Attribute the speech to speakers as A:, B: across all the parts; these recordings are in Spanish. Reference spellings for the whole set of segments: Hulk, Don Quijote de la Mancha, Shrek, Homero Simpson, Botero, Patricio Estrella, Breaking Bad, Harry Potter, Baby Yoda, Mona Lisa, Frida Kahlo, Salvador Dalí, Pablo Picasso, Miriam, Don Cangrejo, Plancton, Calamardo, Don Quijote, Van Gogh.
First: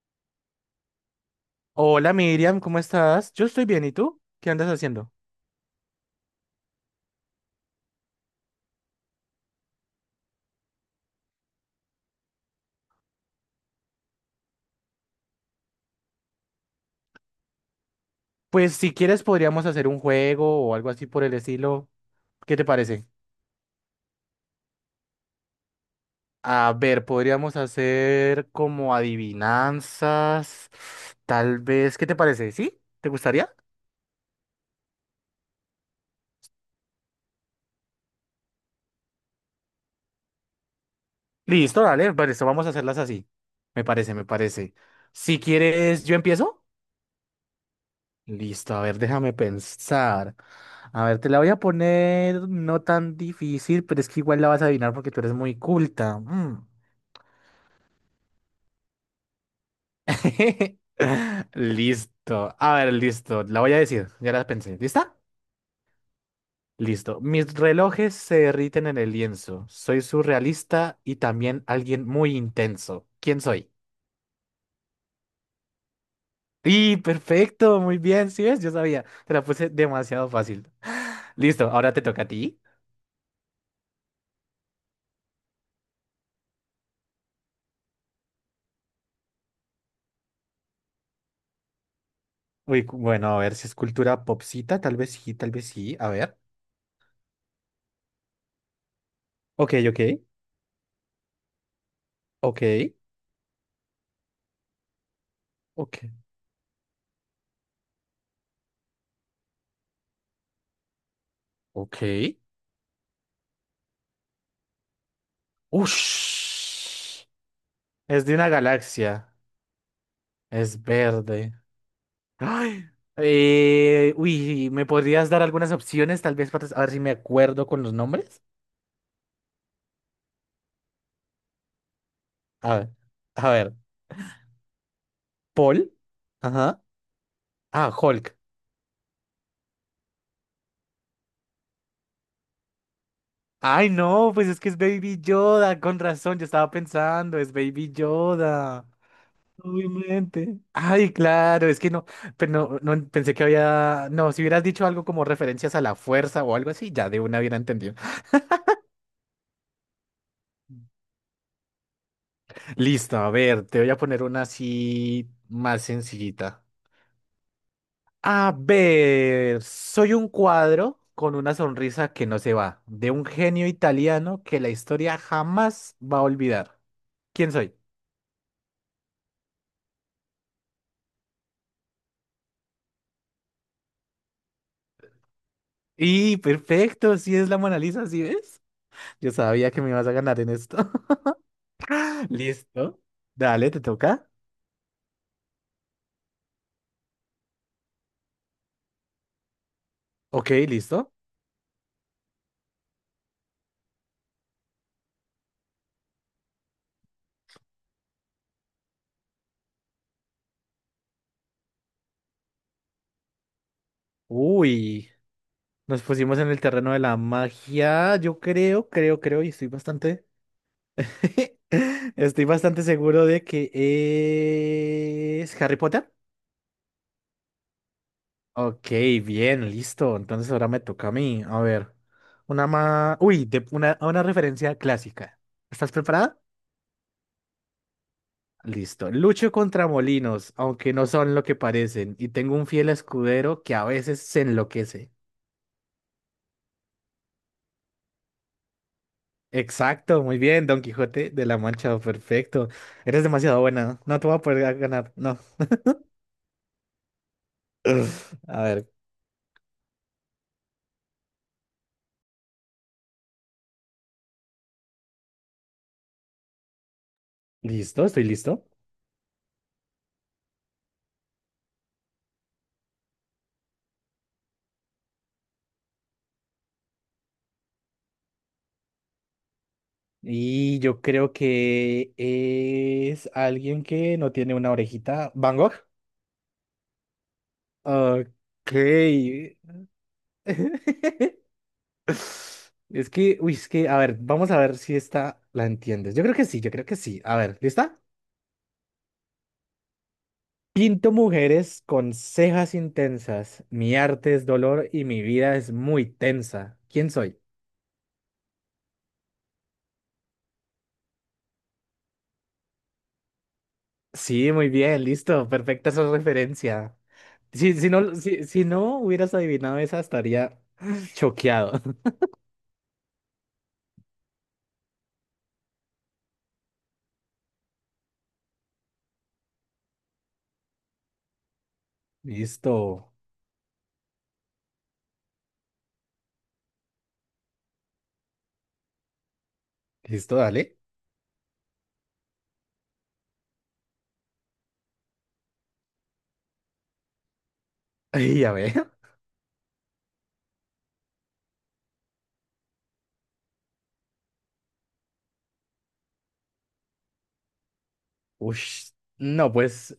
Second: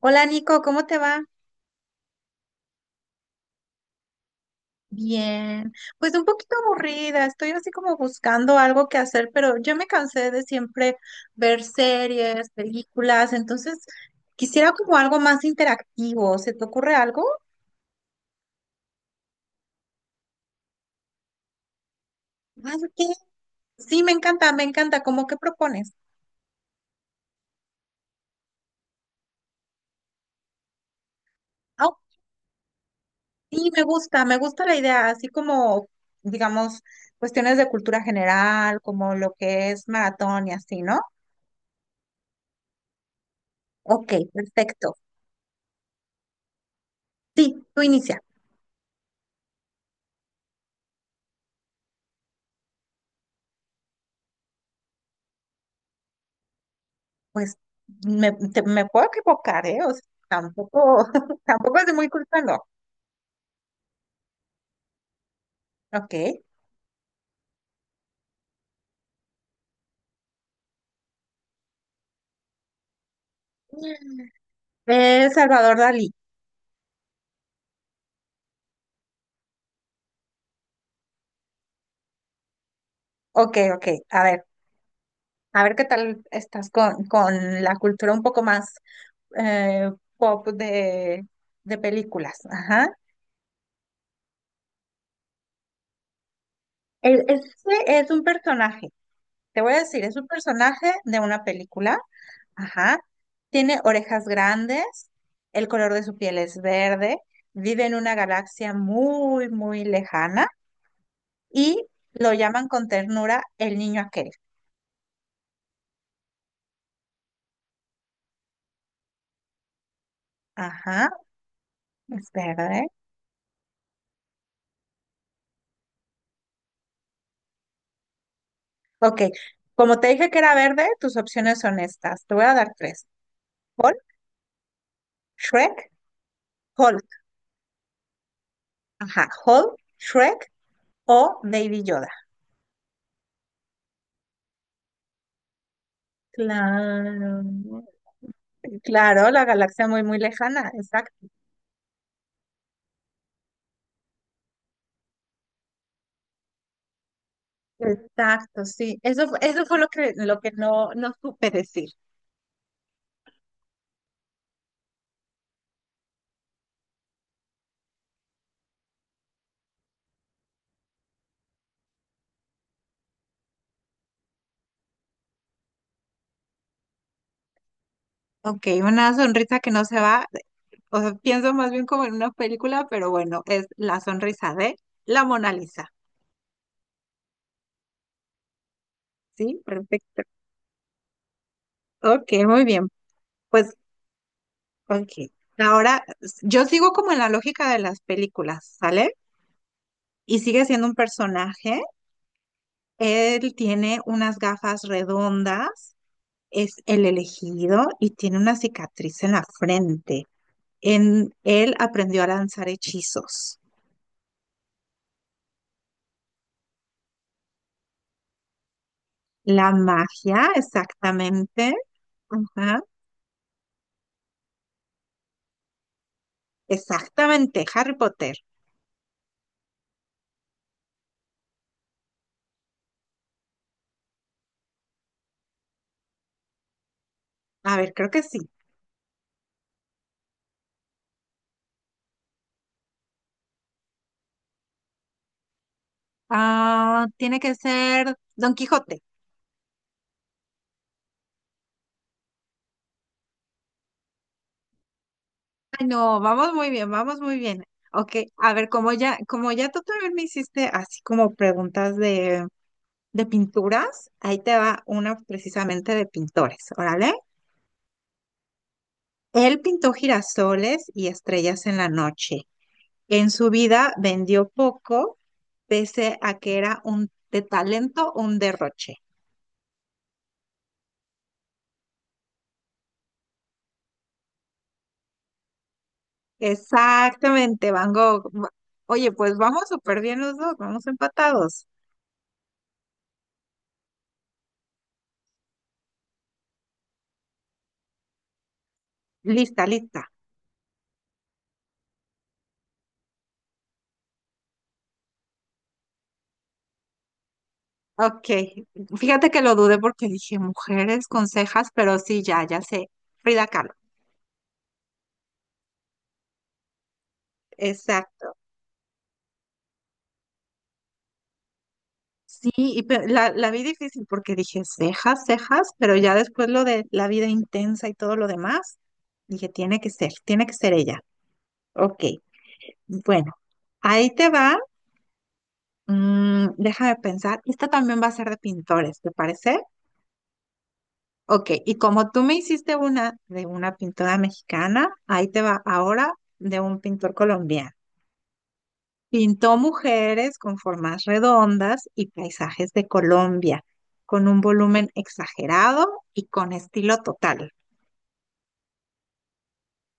A: Hola Nico, ¿cómo te va?
B: Hola Miriam, ¿cómo estás? Yo estoy bien, ¿y tú? ¿Qué andas haciendo?
A: Bien, pues un poquito aburrida, estoy así como buscando algo que hacer, pero yo me cansé de siempre ver series, películas, entonces quisiera como algo más interactivo. ¿Se te ocurre algo?
B: Pues si quieres podríamos hacer un juego o algo así por el estilo. ¿Qué te
A: Ah,
B: parece?
A: ok. Sí, me encanta, me encanta. ¿Cómo qué propones?
B: A ver, podríamos hacer como adivinanzas, tal
A: Ah,
B: vez. ¿Qué te parece? ¿Sí? ¿Te gustaría?
A: sí, me gusta la idea, así como, digamos, cuestiones de cultura general, como lo que es maratón y así, ¿no?
B: Listo, dale, vale, esto vamos a hacerlas así. Me
A: Ok,
B: parece, me parece.
A: perfecto.
B: Si quieres, ¿yo empiezo?
A: Sí, tú inicia.
B: Listo, a ver, déjame pensar. A ver, te la voy a poner no tan difícil, pero es que igual la vas a adivinar porque tú eres muy culta. Mm.
A: Pues me puedo equivocar, ¿eh? O sea, tampoco, tampoco es muy culpa,
B: Listo.
A: no.
B: A ver, listo. La voy a decir. Ya la pensé. ¿Lista?
A: Ok.
B: Listo. Mis relojes se derriten en el lienzo. Soy surrealista y también alguien muy intenso. ¿Quién soy?
A: Salvador Dalí.
B: Y perfecto, muy bien, ¿sí ves? Yo sabía, te la puse demasiado fácil. Listo, ahora te toca a ti.
A: Ok, ok. A ver qué tal estás con la cultura un poco más eh, pop de películas.
B: Uy,
A: Ajá.
B: cu- bueno, a ver si es cultura popsita, tal vez sí, a ver.
A: Este es un personaje. Te voy
B: Ok,
A: a
B: ok,
A: decir, es un personaje de una película.
B: ok,
A: Ajá. Tiene orejas grandes, el color de
B: ok,
A: su piel es verde, vive en una galaxia muy, muy lejana y
B: ok.
A: lo llaman con ternura el niño aquel.
B: Ush. Es de una galaxia. Es
A: Ajá,
B: verde.
A: es verde.
B: Ay, ¿me podrías dar algunas opciones, tal vez para a ver si me acuerdo con los nombres?
A: Ok, como te dije que era verde, tus opciones son estas. Te voy a
B: A
A: dar
B: ver,
A: tres.
B: a ver,
A: Hulk, Shrek,
B: Paul. Ajá.
A: Hulk.
B: Ah, Hulk.
A: Ajá, Hulk, Shrek o Baby Yoda.
B: Ay, no, pues es que es Baby Yoda, con razón, yo estaba
A: Claro,
B: pensando, es Baby Yoda.
A: claro, la galaxia muy, muy
B: Obviamente.
A: lejana,
B: Ay,
A: exacto.
B: claro, es que no, pero no, no pensé que había, no, si hubieras dicho algo como referencias a la fuerza o algo así, ya de una hubiera entendido.
A: Exacto, sí. Eso, eso fue lo que, no supe decir.
B: Listo, a ver, te voy a poner una así más sencillita. A ver, soy un cuadro con una sonrisa que no se va, de un genio italiano que la historia jamás va a olvidar. ¿Quién soy?
A: Ok, una sonrisa que no se va. O sea, pienso más bien como en una película, pero bueno, es la sonrisa de la Mona Lisa.
B: Y perfecto, si es la Mona Lisa, ¿sí ves? Yo
A: Sí,
B: sabía que me ibas a
A: perfecto.
B: ganar en esto.
A: Ok, muy bien.
B: Listo. Dale,
A: Pues,
B: ¿te toca?
A: ok. Ahora, yo sigo como en la lógica de las películas, ¿sale? Y
B: Ok,
A: sigue siendo un
B: listo.
A: personaje. Él tiene unas gafas redondas, es el elegido y tiene una cicatriz en la frente. En él aprendió a lanzar hechizos.
B: Uy, nos pusimos en el terreno de la magia. Yo creo, y estoy
A: La
B: bastante,
A: magia, exactamente.
B: estoy
A: Ajá,
B: bastante seguro de que es Harry Potter.
A: exactamente, Harry Potter.
B: Ok, bien, listo. Entonces ahora me toca a mí. A ver, una más... Una, una referencia clásica. ¿Estás preparada?
A: A ver, creo que sí.
B: Listo. Lucho contra molinos, aunque no son lo que parecen, y tengo un fiel escudero que a veces se enloquece.
A: Ah, tiene que ser Don Quijote.
B: Exacto, muy bien, Don Quijote de la Mancha, perfecto. Eres demasiado buena. No te voy a poder ganar, no.
A: Ay, no, vamos muy bien, vamos muy bien. Ok, a
B: A
A: ver,
B: ver,
A: como ya tú también me hiciste así como preguntas de pinturas, ahí te va una precisamente de pintores, órale.
B: listo, estoy listo.
A: Él pintó girasoles y estrellas en la noche. En su vida vendió poco, pese a que era un de talento, un derroche.
B: Y yo creo que es alguien que no tiene una orejita. ¿Van Gogh?
A: Exactamente, Van Gogh.
B: Ok.
A: Oye, pues vamos súper bien los dos, vamos empatados.
B: Es que, uy, es que, A ver, vamos a ver si esta la entiendes. Yo creo que sí, yo creo que sí. A ver, ¿lista?
A: Lista, lista.
B: Pinto mujeres con cejas intensas. Mi arte es dolor y mi vida es muy tensa. ¿Quién soy?
A: Ok, fíjate que lo dudé porque dije mujeres con cejas, pero sí, ya, ya sé. Frida Kahlo.
B: Sí, muy bien, listo. Perfecta esa referencia. Si no,
A: Exacto.
B: si, si no hubieras adivinado esa, estaría choqueado.
A: Sí, la vi difícil porque dije cejas, cejas, pero ya después lo de la vida intensa y todo lo demás, dije tiene que ser ella. Ok.
B: Listo.
A: Bueno, ahí te va. Mm, déjame pensar. Esta también va a ser de pintores, ¿te parece?
B: Listo, dale.
A: Ok, y como tú me hiciste una de una pintora mexicana, ahí te va ahora de un pintor colombiano.
B: Y a ver.
A: Pintó mujeres con formas redondas y paisajes de Colombia, con un volumen exagerado y con estilo total.
B: Ush. No, pues.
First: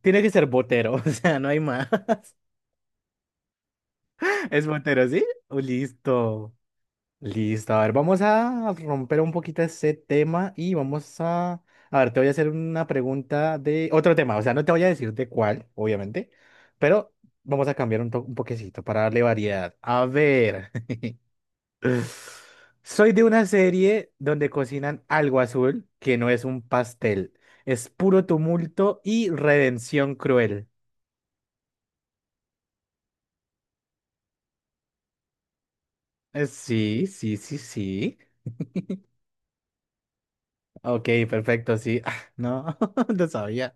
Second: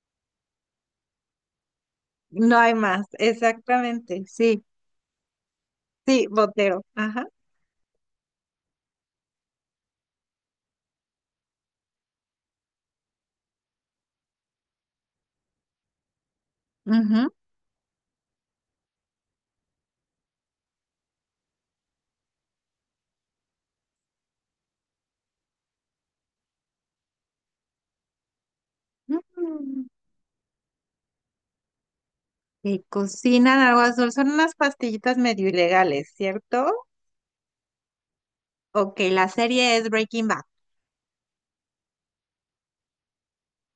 B: Tiene que ser Botero, o sea, no hay más.
A: No hay más, exactamente, sí,
B: ¿Es Botero, sí? Oh,
A: sí,
B: listo.
A: Botero, ajá.
B: Listo. A ver, vamos a romper un poquito ese tema y vamos a... A ver, te voy a hacer una pregunta de otro tema. O sea, no te voy a decir de cuál, obviamente, pero vamos a cambiar un poquecito para darle variedad. A ver. Soy de una serie donde cocinan algo azul que no es un pastel. Es puro tumulto y
A: Ujú,
B: redención cruel.
A: que cocinan algo azul. Son unas pastillitas medio ilegales, ¿cierto?
B: Sí, sí, sí, sí.
A: Ok, la serie es Breaking Bad.
B: Ok, perfecto, sí. Ah, no, no sabía.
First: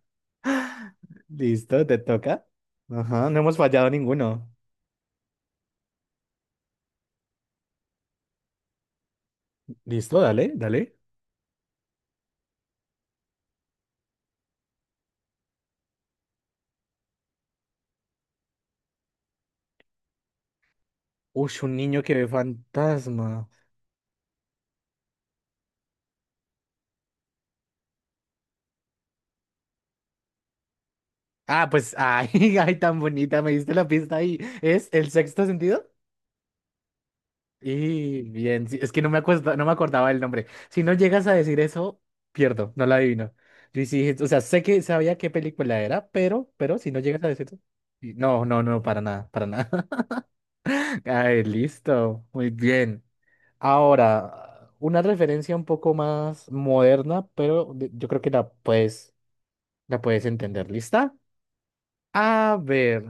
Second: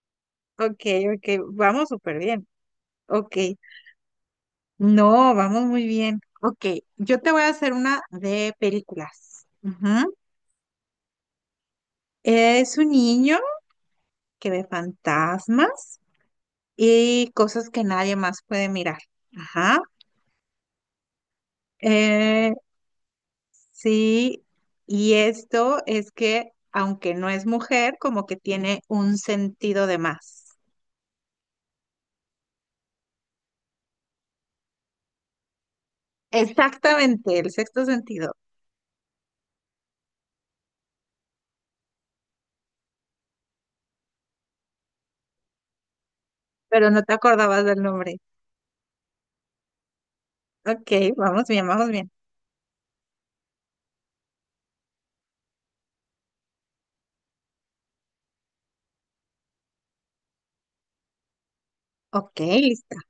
A: Ok, ok,
B: Listo,
A: vamos
B: te
A: súper
B: toca.
A: bien.
B: Ajá,
A: Ok,
B: no hemos fallado ninguno.
A: no, vamos muy bien. Ok, yo te voy a hacer una de películas. Ujú.
B: Listo, dale.
A: Es un niño que ve fantasmas y cosas que nadie más puede mirar. Ajá.
B: Uy, un niño que ve
A: Eh,
B: fantasma.
A: sí, y esto es que, aunque no es mujer, como que tiene un sentido de más.
B: Ah, pues, ay, ay, tan bonita, me diste la pista ahí. ¿Es el sexto sentido?
A: Exactamente, el sexto
B: Y
A: sentido,
B: bien, sí, es que no me acuerdo, no me acordaba el nombre. Si no llegas a decir eso, pierdo, no la adivino. Yo sí, o sea, sé que sabía qué película era, pero
A: pero
B: si no
A: no te
B: llegas a decir eso.
A: acordabas del nombre.
B: No, no, no, para nada, para nada.
A: Ok,
B: Ay,
A: vamos bien, vamos bien.
B: listo, muy bien. Ahora, una referencia un poco más moderna, pero yo creo que la puedes entender. ¿Lista?
A: Ok,
B: A
A: lista.
B: ver,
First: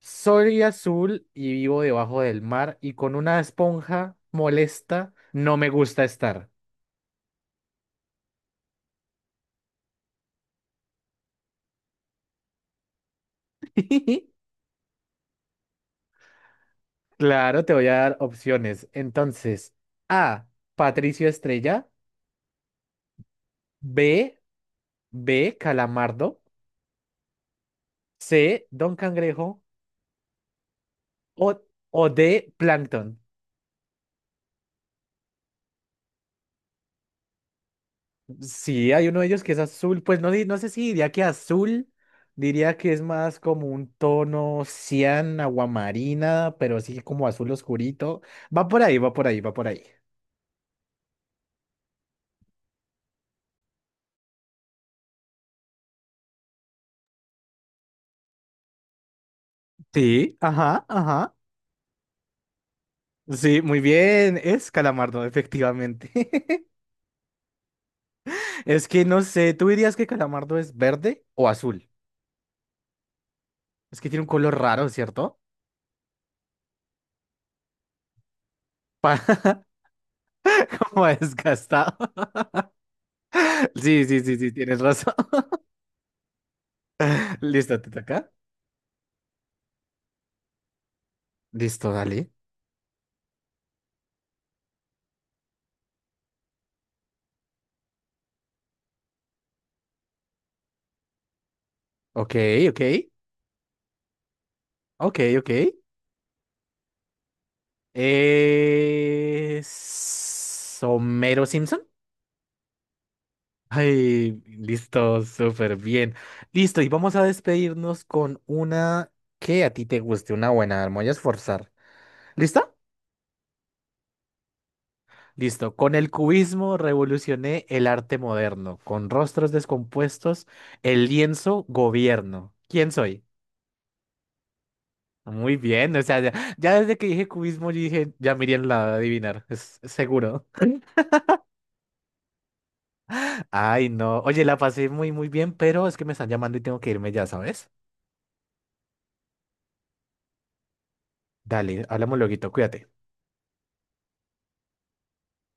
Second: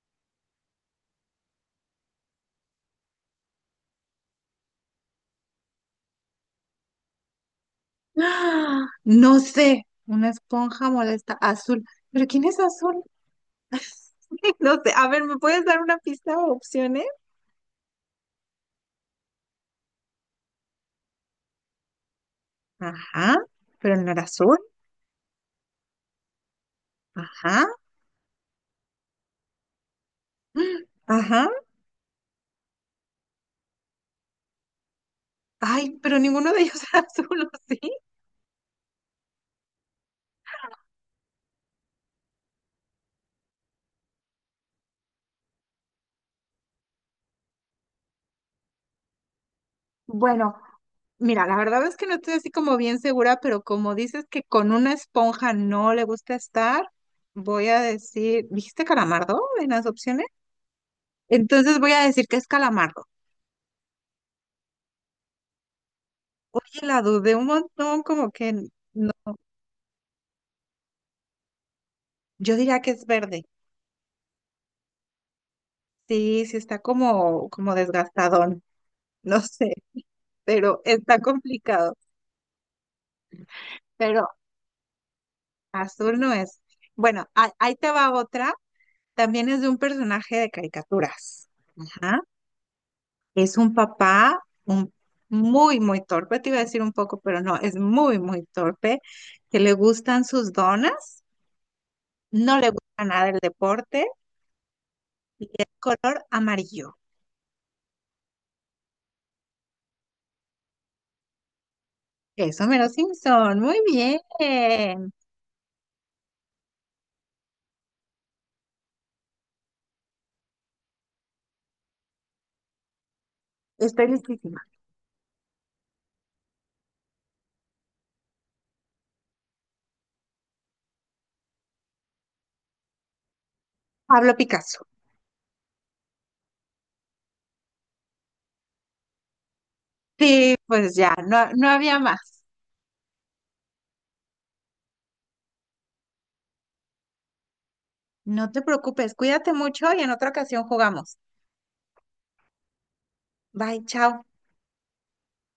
B: soy azul y vivo debajo del mar y con una esponja molesta no me gusta estar.
A: ¡Ah! No sé, una esponja molesta azul. ¿Pero quién es azul? No sé, a ver, ¿me puedes dar una pista o opciones?
B: Claro, te voy a dar opciones. Entonces, A, Patricio Estrella,
A: Ajá, pero no era
B: B,
A: azul.
B: B, Calamardo,
A: Ajá,
B: C, Don Cangrejo
A: mm, ajá.
B: o, o D, Plancton.
A: Ay, pero ninguno de ellos era azul, ¿o sí?
B: Sí, hay uno de ellos que es azul, pues no, no sé si diría que azul, diría que es más como un tono cian, aguamarina, pero sí como azul oscurito. Va por ahí, va por ahí, va por ahí
A: Bueno, mira, la verdad es que no estoy así como bien segura, pero como dices que con una esponja no le gusta estar, voy a decir, ¿dijiste calamardo en las opciones?
B: Sí, ajá, ajá.
A: Entonces voy a decir que es calamardo.
B: Sí, muy bien, es calamardo, efectivamente.
A: Oye, la dudé un montón,
B: Es que no sé, ¿tú dirías que calamardo es verde o azul?
A: yo diría que es verde.
B: Es que tiene un color raro, ¿cierto?
A: Sí, sí está como, como desgastadón, no
B: Páramo
A: sé, pero está complicado.
B: desgastado. Sí, sí,
A: Pero
B: sí, sí, tienes razón.
A: azul no es. Bueno, ahí
B: Listo,
A: te
B: te
A: va
B: toca.
A: otra. También es de un personaje de caricaturas.
B: Listo, dale.
A: Es un papá muy, muy torpe, te iba a decir un poco, pero no, es muy, muy torpe, que le gustan sus donas,
B: Ok,
A: no le
B: ok,
A: gusta nada el deporte
B: ok,
A: y
B: ok.
A: es color amarillo.
B: Es Homero Simpson.
A: Eso, Mero Simpson, muy bien.
B: Ay, listo, súper bien. Listo, y vamos a despedirnos con una que a ti te guste, una buena, me voy a esforzar. ¿Listo?
A: Estoy listísima.
B: Listo. Con el cubismo revolucioné el arte moderno. Con rostros descompuestos, el lienzo gobierno. ¿Quién soy?
A: Pablo Picasso.
B: Muy bien, o sea, ya, ya desde que dije cubismo, yo dije, ya Miriam la va a adivinar, es seguro.
A: Sí, pues ya, no, no había más.
B: Ay, no. Oye, la pasé muy, muy bien, pero es que me están llamando y tengo que irme ya, ¿sabes?
A: No te preocupes, cuídate mucho y en otra ocasión jugamos.
B: Dale, hablamos luego, cuídate.
A: Bye, chao.